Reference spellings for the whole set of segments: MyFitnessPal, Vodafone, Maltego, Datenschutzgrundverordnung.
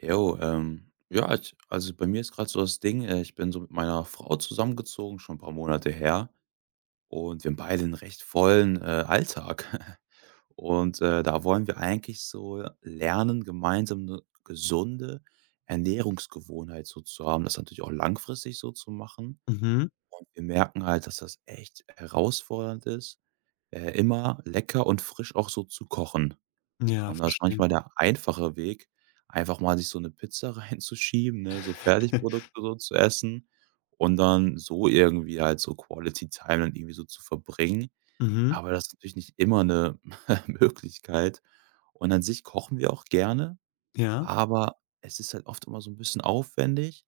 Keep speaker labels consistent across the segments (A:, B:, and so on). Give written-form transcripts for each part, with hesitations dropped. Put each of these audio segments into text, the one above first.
A: Jo, ja, also bei mir ist gerade so das Ding, ich bin so mit meiner Frau zusammengezogen, schon ein paar Monate her. Und wir haben beide einen recht vollen Alltag. Und da wollen wir eigentlich so lernen, gemeinsam eine gesunde Ernährungsgewohnheit so zu haben, das natürlich auch langfristig so zu machen.
B: Mhm.
A: Und wir merken halt, dass das echt herausfordernd ist, immer lecker und frisch auch so zu kochen.
B: Ja,
A: Und da ist
B: verstehe.
A: manchmal der einfache Weg, einfach mal sich so 'ne Pizza reinzuschieben, ne, so Fertigprodukte so zu essen und dann so irgendwie halt so Quality Time dann irgendwie so zu verbringen.
B: Mhm.
A: Aber das ist natürlich nicht immer 'ne Möglichkeit. Und an sich kochen wir auch gerne,
B: Ja.
A: aber es ist halt oft immer so 'n bisschen aufwendig,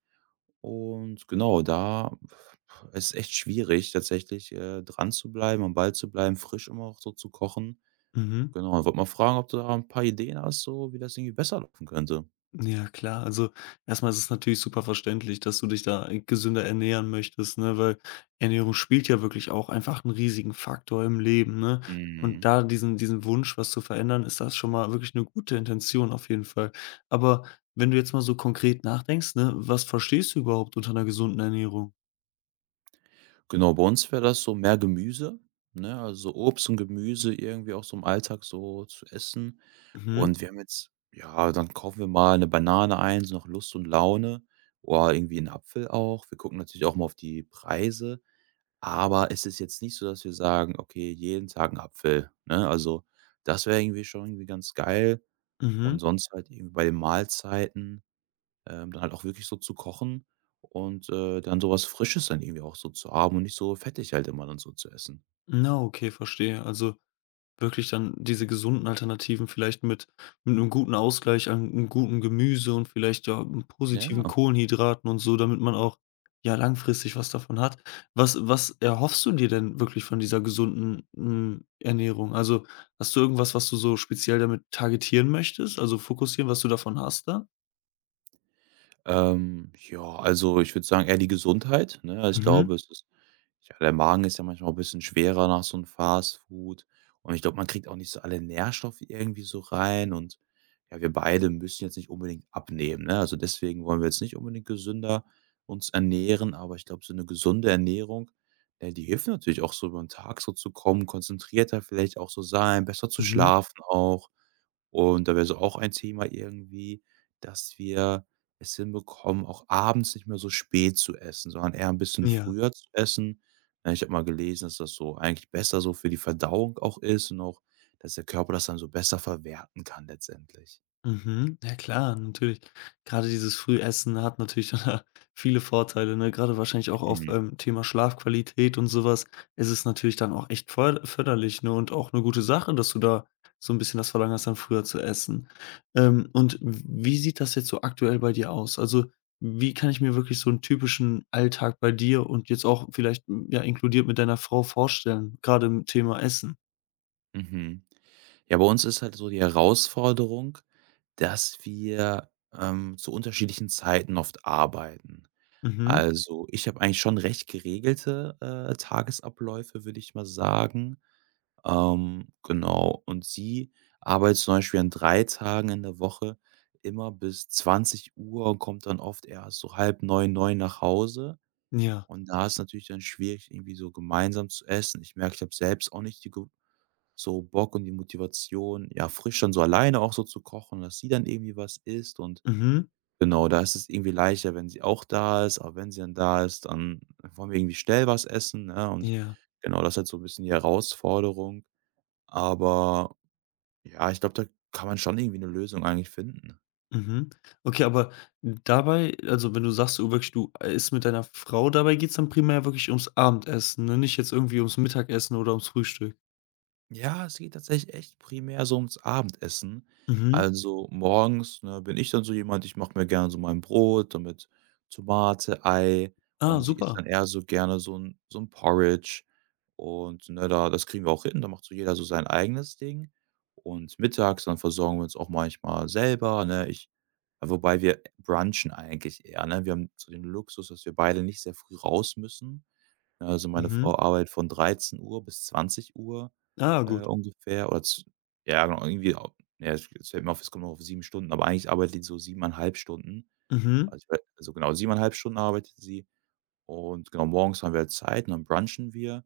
A: und genau, da, es ist echt schwierig tatsächlich, dran zu bleiben, am Ball zu bleiben, frisch immer auch so zu kochen.
B: Mhm.
A: Genau, ich wollte mal fragen, ob du da ein paar Ideen hast, so wie das irgendwie besser laufen könnte.
B: Ja, klar. Also, erstmal ist es natürlich super verständlich, dass du dich da gesünder ernähren möchtest, ne, weil Ernährung spielt ja wirklich auch einfach einen riesigen Faktor im Leben, ne? Und
A: Mhm.
B: da diesen Wunsch, was zu verändern, ist das schon mal wirklich eine gute Intention auf jeden Fall. Aber wenn du jetzt mal so konkret nachdenkst, ne, was verstehst du überhaupt unter einer gesunden Ernährung?
A: Genau, bei uns wäre das so mehr Gemüse, ne, also Obst und Gemüse irgendwie auch so im Alltag so zu essen.
B: Mhm.
A: Und wir haben jetzt, ja, dann kaufen wir mal eine Banane ein, so nach Lust und Laune, oder irgendwie einen Apfel auch. Wir gucken natürlich auch mal auf die Preise, aber es ist jetzt nicht so, dass wir sagen: „Okay, jeden Tag 'n Apfel", ne? Also, das wäre irgendwie schon irgendwie ganz geil, und
B: Mhm.
A: sonst halt irgendwie bei den Mahlzeiten, dann halt auch wirklich so zu kochen und, dann sowas Frisches dann irgendwie auch so zu haben und nicht so fettig halt immer dann so zu essen.
B: Na, okay, verstehe. Also wirklich dann diese gesunden Alternativen vielleicht mit einem guten Ausgleich an einem guten Gemüse und vielleicht, ja,
A: Ja,
B: positiven Kohlenhydraten und so, damit man auch, ja, langfristig was davon hat. Was erhoffst du dir denn wirklich von dieser gesunden, Ernährung? Also, hast du irgendwas, was du so speziell damit targetieren möchtest, also fokussieren, was du davon hast da.
A: ja, also, ich würde sagen, eher die Gesundheit, ne? Also, ich
B: Mhm,
A: glaube, es ist, ja, der Magen ist ja manchmal auch bisschen schwerer nach so 'n Fastfood. Und ich glaube, man kriegt auch nicht so alle Nährstoffe irgendwie so rein. Und ja, wir beide müssen jetzt nicht unbedingt abnehmen, ne? Also, deswegen wollen wir jetzt nicht unbedingt gesünder uns ernähren, aber ich glaube, so 'ne gesunde Ernährung, ne, die hilft natürlich auch so über 'n Tag so zu kommen, konzentrierter vielleicht auch so sein, besser zu
B: mhm,
A: schlafen auch. Und da wäre so auch ein Thema irgendwie, dass wir es hinbekommen, auch abends nicht mehr so spät zu essen, sondern eher 'n bisschen
B: ja.
A: früher zu essen. Ja, ich habe mal gelesen, dass das so eigentlich besser so für die Verdauung auch ist und auch, dass der Körper das dann so besser verwerten kann letztendlich.
B: Mhm. Ja klar, natürlich. Gerade dieses Frühessen hat natürlich viele Vorteile, ne? Gerade wahrscheinlich auch auf,
A: Mhm.
B: Thema Schlafqualität und sowas ist es natürlich dann auch echt förderlich, ne, und auch eine gute Sache, dass du da so ein bisschen das Verlangen hast, dann früher zu essen. Und wie sieht das jetzt so aktuell bei dir aus? Also, wie kann ich mir wirklich so einen typischen Alltag bei dir und jetzt auch vielleicht, ja, inkludiert mit deiner Frau vorstellen, gerade im Thema Essen?
A: Mhm. Ja, bei uns ist halt so die Herausforderung, dass wir, zu unterschiedlichen Zeiten oft arbeiten.
B: Mhm.
A: Also, ich habe eigentlich schon recht geregelte, Tagesabläufe, würde ich mal sagen. Genau. Und sie arbeitet zum Beispiel an 3 Tagen in der Woche immer bis 20 Uhr und kommt dann oft erst so halb neun, neun nach Hause.
B: Ja.
A: Und da ist natürlich dann schwierig, irgendwie so gemeinsam zu essen. Ich merke, ich habe selbst auch nicht die Ge so Bock und die Motivation, ja, frisch dann so alleine auch so zu kochen, dass sie dann irgendwie was isst. Und
B: Mhm.
A: genau, da ist es irgendwie leichter, wenn sie auch da ist. Aber wenn sie dann da ist, dann wollen wir irgendwie schnell was essen, ne? Und
B: Ja.
A: genau, das ist halt so ein bisschen die Herausforderung. Aber ja, ich glaube, da kann man schon irgendwie 'ne Lösung eigentlich finden.
B: Mhm. Okay, aber dabei, also, wenn du sagst, du isst mit deiner Frau, dabei geht's dann primär wirklich ums Abendessen, ne? Nicht jetzt irgendwie ums Mittagessen oder ums Frühstück.
A: Ja, es geht tatsächlich echt primär so ums Abendessen.
B: Mhm.
A: Also, morgens, ne, bin ich dann so jemand, ich mache mir gerne so mein Brot, dann mit Tomate, Ei,
B: Ah,
A: und sie isst
B: super.
A: dann eher so gerne so 'n Porridge, und, ne, da, das kriegen wir auch hin, da macht so jeder so sein eigenes Ding. Und mittags, dann versorgen wir uns auch manchmal selber, ne? Ich Ja, wobei wir brunchen eigentlich eher, ne? Wir haben so den Luxus, dass wir beide nicht sehr früh raus müssen. Ne, also, meine
B: Mhm.
A: Frau arbeitet von 13 Uhr bis 20:00,
B: Ah, gut.
A: ungefähr, oder z ja, genau, irgendwie au ja, es fällt mir auf, es kommt noch auf 7 Stunden, aber eigentlich arbeitet die so 7,5 Stunden.
B: Mhm.
A: Also, ich wei also, genau, 7,5 Stunden arbeitet sie, und genau, morgens haben wir halt Zeit, und dann brunchen wir,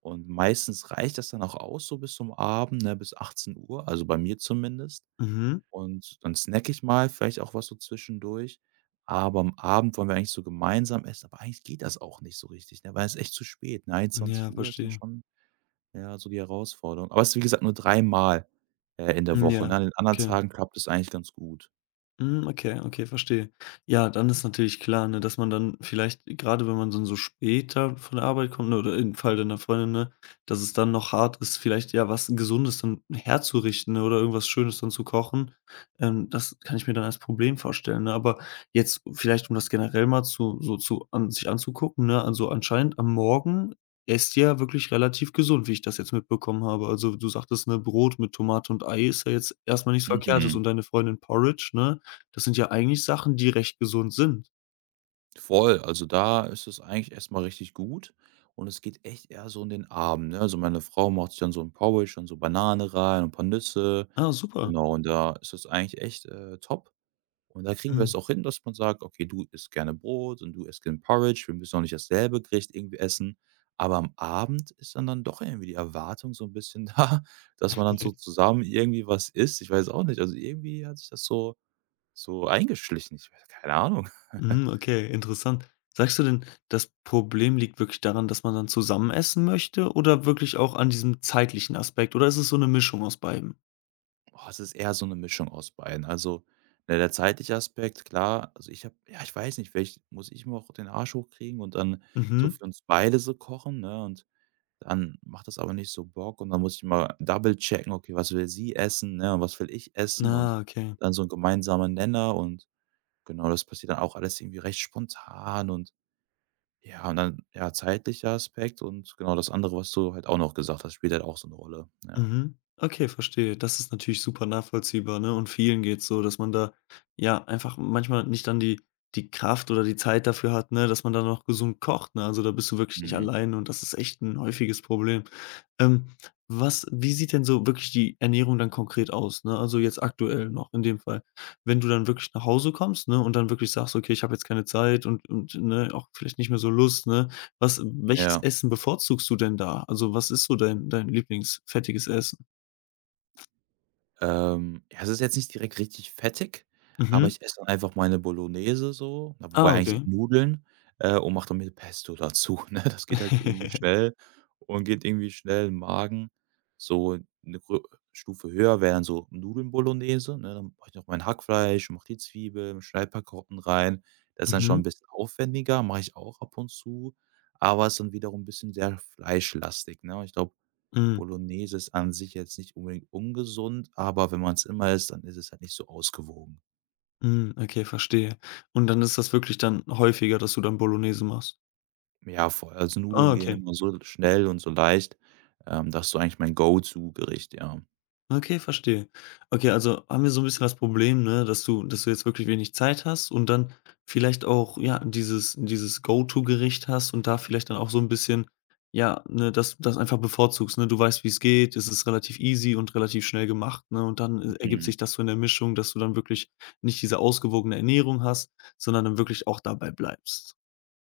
A: und meistens reicht das dann auch aus so bis zum Abend, ne, bis 18 Uhr, also, bei mir zumindest.
B: Mhm.
A: Und dann snacke ich mal, vielleicht auch was so zwischendurch. Aber am Abend wollen wir eigentlich so gemeinsam essen, aber eigentlich geht das auch nicht so richtig, ne, weil es ist echt zu spät, ne? einundzwanzig
B: Ja,
A: Uhr ist dann
B: verstehe.
A: schon, ja, so die Herausforderung. Aber es ist, wie gesagt, nur dreimal, in der
B: Hm,
A: Woche,
B: ja.
A: ne? An den anderen
B: Okay.
A: Tagen klappt es eigentlich ganz gut.
B: Mhm, okay, okay, verstehe. Ja, dann ist natürlich klar, ne, dass man dann vielleicht, gerade, wenn man dann so später von der Arbeit kommt, ne, oder im Fall deiner Freundin, ne, dass es dann noch hart ist, vielleicht, ja, was Gesundes dann herzurichten, ne, oder irgendwas Schönes dann zu kochen. Das kann ich mir dann als Problem vorstellen, ne? Aber jetzt vielleicht, um das generell mal zu so zu an sich anzugucken, ne, also anscheinend am Morgen esst ihr ja wirklich relativ gesund, wie ich das jetzt mitbekommen habe. Also, du sagtest, ne, Brot mit Tomate und Ei ist ja jetzt erstmal nichts Verkehrtes
A: Mhm.
B: und deine Freundin Porridge, ne? Das sind ja eigentlich Sachen, die recht gesund sind.
A: Voll, also da ist es eigentlich erstmal richtig gut, und es geht echt eher so in den Abend, ne? Also, meine Frau macht sich dann so ein Porridge und so Banane rein und ein paar Nüsse.
B: Ah, super.
A: Genau, und da ist es eigentlich echt, top. Und da kriegen wir es
B: Mhm,
A: auch hin, dass man sagt: „Okay, du isst gerne Brot und du isst gerne Porridge. Wir müssen auch nicht dasselbe Gericht irgendwie essen." Aber am Abend ist dann doch irgendwie die Erwartung so ein bisschen da, dass man dann
B: okay.
A: so zusammen irgendwie was isst. Ich weiß auch nicht. Also, irgendwie hat sich das so eingeschlichen. Ich weiß, keine Ahnung.
B: Mhm, okay, interessant. Sagst du denn, das Problem liegt wirklich daran, dass man dann zusammen essen möchte oder wirklich auch an diesem zeitlichen Aspekt, oder ist es so eine Mischung aus beidem?
A: Oh, es ist eher so eine Mischung aus beiden. Also, ne, der zeitliche Aspekt, klar. Also, ich habe, ja, ich weiß nicht, vielleicht muss ich mir auch den Arsch hochkriegen und dann so
B: Mhm.
A: für uns beide so kochen, ne? Und dann macht das aber nicht so Bock, und dann muss ich mal double checken: „Okay, was will sie essen, ne, und was will ich essen?" Und
B: Ah, okay.
A: dann so 'n gemeinsamer Nenner, und genau, das passiert dann auch alles irgendwie recht spontan, und ja, und dann, ja, zeitlicher Aspekt und genau das andere, was du halt auch noch gesagt hast, spielt halt auch so 'ne Rolle. Ja.
B: Mhm. Okay, verstehe. Das ist natürlich super nachvollziehbar, ne? Und vielen geht's so, dass man da ja einfach manchmal nicht dann die Kraft oder die Zeit dafür hat, ne, dass man dann noch gesund kocht, ne? Also, da bist du wirklich nicht
A: Mhm.
B: allein und das ist echt ein häufiges Problem. Ähm, was wie sieht denn so wirklich die Ernährung dann konkret aus, ne? Also, jetzt aktuell noch in dem Fall. Wenn du dann wirklich nach Hause kommst, ne, und dann wirklich sagst: „Okay, ich habe jetzt keine Zeit und, ne, auch vielleicht nicht mehr so Lust“, ne? Was welches
A: Ja.
B: Essen bevorzugst du denn da? Also, was ist so dein Lieblingsfettiges Essen?
A: Ja, es ist jetzt nicht direkt richtig fettig, aber
B: Mhm.
A: ich esse dann einfach meine Bolognese so, na, wobei
B: Ah,
A: eigentlich eher
B: okay.
A: Nudeln, und mache dann mit Pesto dazu, ne? Das geht halt irgendwie schnell und geht irgendwie schnell in 'n Magen. So 'ne grö Stufe höher wäre dann so Nudeln-Bolognese, ne? Dann mache ich noch mein Hackfleisch und mache die Zwiebeln, schneide paar Karotten rein. Das ist dann schon 'n
B: Mhm.
A: bisschen aufwendiger, mache ich auch ab und zu, aber ist dann wiederum 'n bisschen sehr fleischlastig, ne? Und ich glaube,
B: Mhm.
A: Bolognese ist an sich jetzt nicht unbedingt ungesund, aber wenn man es immer isst, dann ist es halt nicht so ausgewogen.
B: Mhm. Okay, verstehe. Und dann ist das wirklich dann häufiger, dass du dann Bolognese machst?
A: Ja, voll. Also, Nudeln
B: Ah,
A: gehen
B: okay.
A: immer so schnell und so leicht. Das ist so eigentlich mein Go-to-Gericht, ja.
B: Okay, verstehe. Okay, also haben wir so ein bisschen das Problem, ne, dass du jetzt wirklich wenig Zeit hast und dann vielleicht auch, ja, dieses Go-to-Gericht hast und da vielleicht dann auch so ein bisschen, ja, ne, das einfach bevorzugst, ne? Du weißt, wie es geht, es ist relativ easy und relativ schnell gemacht, ne? Und dann, ergibt
A: Mhm.
B: sich das so in der Mischung, dass du dann wirklich nicht diese ausgewogene Ernährung hast, sondern dann wirklich auch dabei bleibst.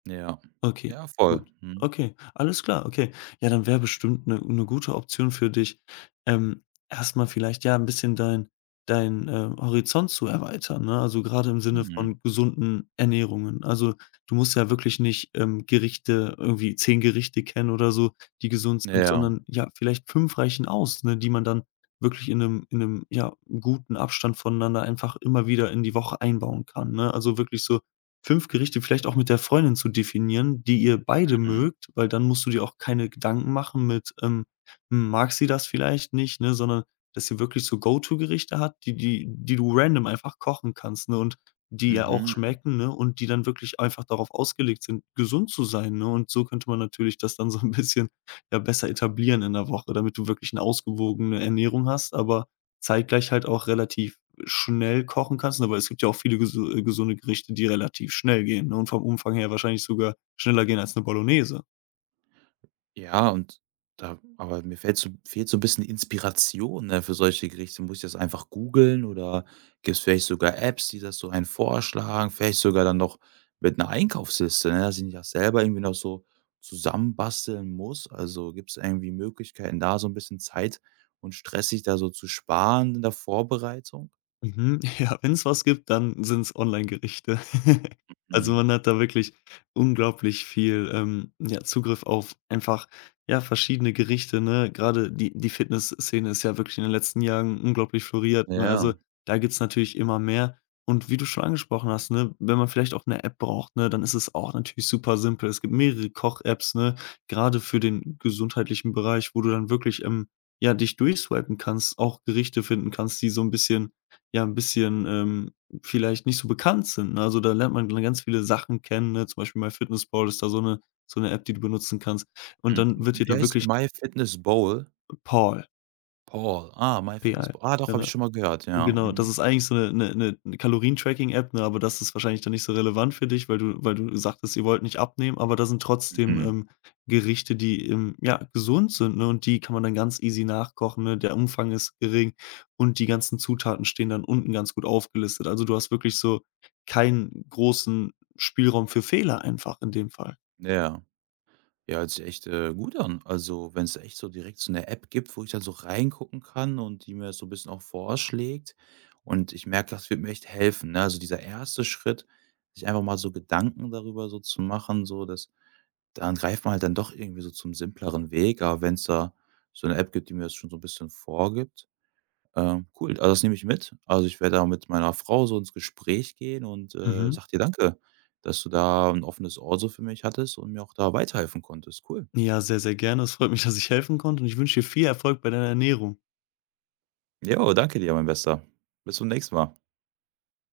A: Ja.
B: Okay,
A: Ja, voll.
B: gut.
A: Mhm.
B: Okay, alles klar, okay. Ja, dann wäre bestimmt eine gute Option für dich, ähm, erst vielleicht, ja, ein bisschen dein Horizont zu erweitern, ne? Also, gerade im Sinne
A: Mhm.
B: von gesunden Ernährungen. Also, du musst ja wirklich nicht, Gerichte irgendwie 10 Gerichte kennen oder so, die gesund
A: Ja.
B: sind,
A: Ja.
B: sondern, ja, vielleicht 5 reichen aus, ne, die man dann wirklich in einem, ja, guten Abstand voneinander einfach immer wieder in die Woche einbauen kann, ne? Also, wirklich so 5 Gerichte vielleicht auch mit der Freundin zu definieren, die ihr beide
A: Mhm.
B: mögt, weil dann musst du dir auch keine Gedanken machen mit, mag sie das vielleicht nicht, ne, sondern dass sie wirklich so Go-to-Gerichte hat, die du random einfach kochen kannst, ne, und die ja auch
A: Mhm.
B: schmecken, ne, und die dann wirklich einfach darauf ausgelegt sind, gesund zu sein, ne? Und so könnte man natürlich das dann so ein bisschen, ja, besser etablieren in der Woche, damit du wirklich eine ausgewogene Ernährung hast, aber zeitgleich halt auch relativ schnell kochen kannst, aber es gibt ja auch viele gesunde Gerichte, die relativ schnell gehen, ne, und vom Umfang her wahrscheinlich sogar schneller gehen als eine Bolognese.
A: Ja, und da, aber mir fällt, so fehlt so ein bisschen die Inspiration, ne, für solche Gerichte. Muss ich das einfach googeln, oder gibt es vielleicht sogar Apps, die das so einen vorschlagen? Vielleicht sogar dann noch mit einer Einkaufsliste, ne, dass ich nicht auch selber irgendwie noch so zusammenbasteln muss. Also, gibt es irgendwie Möglichkeiten, da so ein bisschen Zeit und Stress sich da so zu sparen in der Vorbereitung?
B: Mhm. Ja, wenn es was gibt, dann sind's Online-Gerichte. Also,
A: Mhm.
B: man hat da wirklich unglaublich viel, ja, Zugriff auf einfach, ja, verschiedene Gerichte, ne? Gerade die Fitnessszene ist ja wirklich in den letzten Jahren unglaublich floriert, ne?
A: Ja,
B: Also, da gibt's natürlich immer mehr. Und wie du schon angesprochen hast, ne, wenn man vielleicht auch eine App braucht, ne, dann ist es auch natürlich super simpel. Es gibt mehrere Koch-Apps, ne, gerade für den gesundheitlichen Bereich, wo du dann wirklich, ja, dich durchswipen kannst, auch Gerichte finden kannst, die so ein bisschen ja, ein bisschen, vielleicht nicht so bekannt sind, ne? Also, da lernt man dann ganz viele Sachen kennen, ne? Zum Beispiel MyFitnessPal ist da so eine App, die du benutzen kannst. Und dann
A: mhm.
B: wird dir
A: Wie
B: da
A: heißt die?
B: wirklich
A: MyFitnessPal?
B: Paul
A: Paul. Ah,
B: PAL,
A: MyFitnessPal. Ah, doch, habe ich
B: genau.
A: schon mal gehört, ja.
B: Genau,
A: Mhm.
B: das ist eigentlich so 'ne Kalorien-Tracking-App, ne, aber das ist wahrscheinlich dann nicht so relevant für dich, weil du sagtest, ihr wollt nicht abnehmen, aber da sind trotzdem,
A: Mhm.
B: Gerichte, die, ja, gesund sind, ne, und die kann man dann ganz easy nachkochen, ne? Der Umfang ist gering und die ganzen Zutaten stehen dann unten ganz gut aufgelistet. Also, du hast wirklich so keinen großen Spielraum für Fehler einfach in dem Fall.
A: Ja. Ja, hört sich echt, gut an. Also, wenn es echt so direkt so eine App gibt, wo ich dann so reingucken kann und die mir so ein bisschen auch vorschlägt, und ich merke, das wird mir echt helfen, ne? Also, dieser erste Schritt, sich einfach mal so Gedanken darüber so zu machen, so dass, dann greift man halt dann doch irgendwie so zum simpleren Weg, aber wenn es da so eine App gibt, die mir das schon so ein bisschen vorgibt, cool. Also, das nehme ich mit. Also, ich werde da mit meiner Frau so ins Gespräch gehen und,
B: Mhm.
A: sage dir danke, dass du da ein offenes Ohr so für mich hattest und mir auch da weiterhelfen konntest. Cool.
B: Ja, sehr, sehr gerne. Es freut mich, dass ich helfen konnte und ich wünsche dir viel Erfolg bei deiner Ernährung.
A: Jo, danke dir, mein Bester. Bis zum nächsten Mal.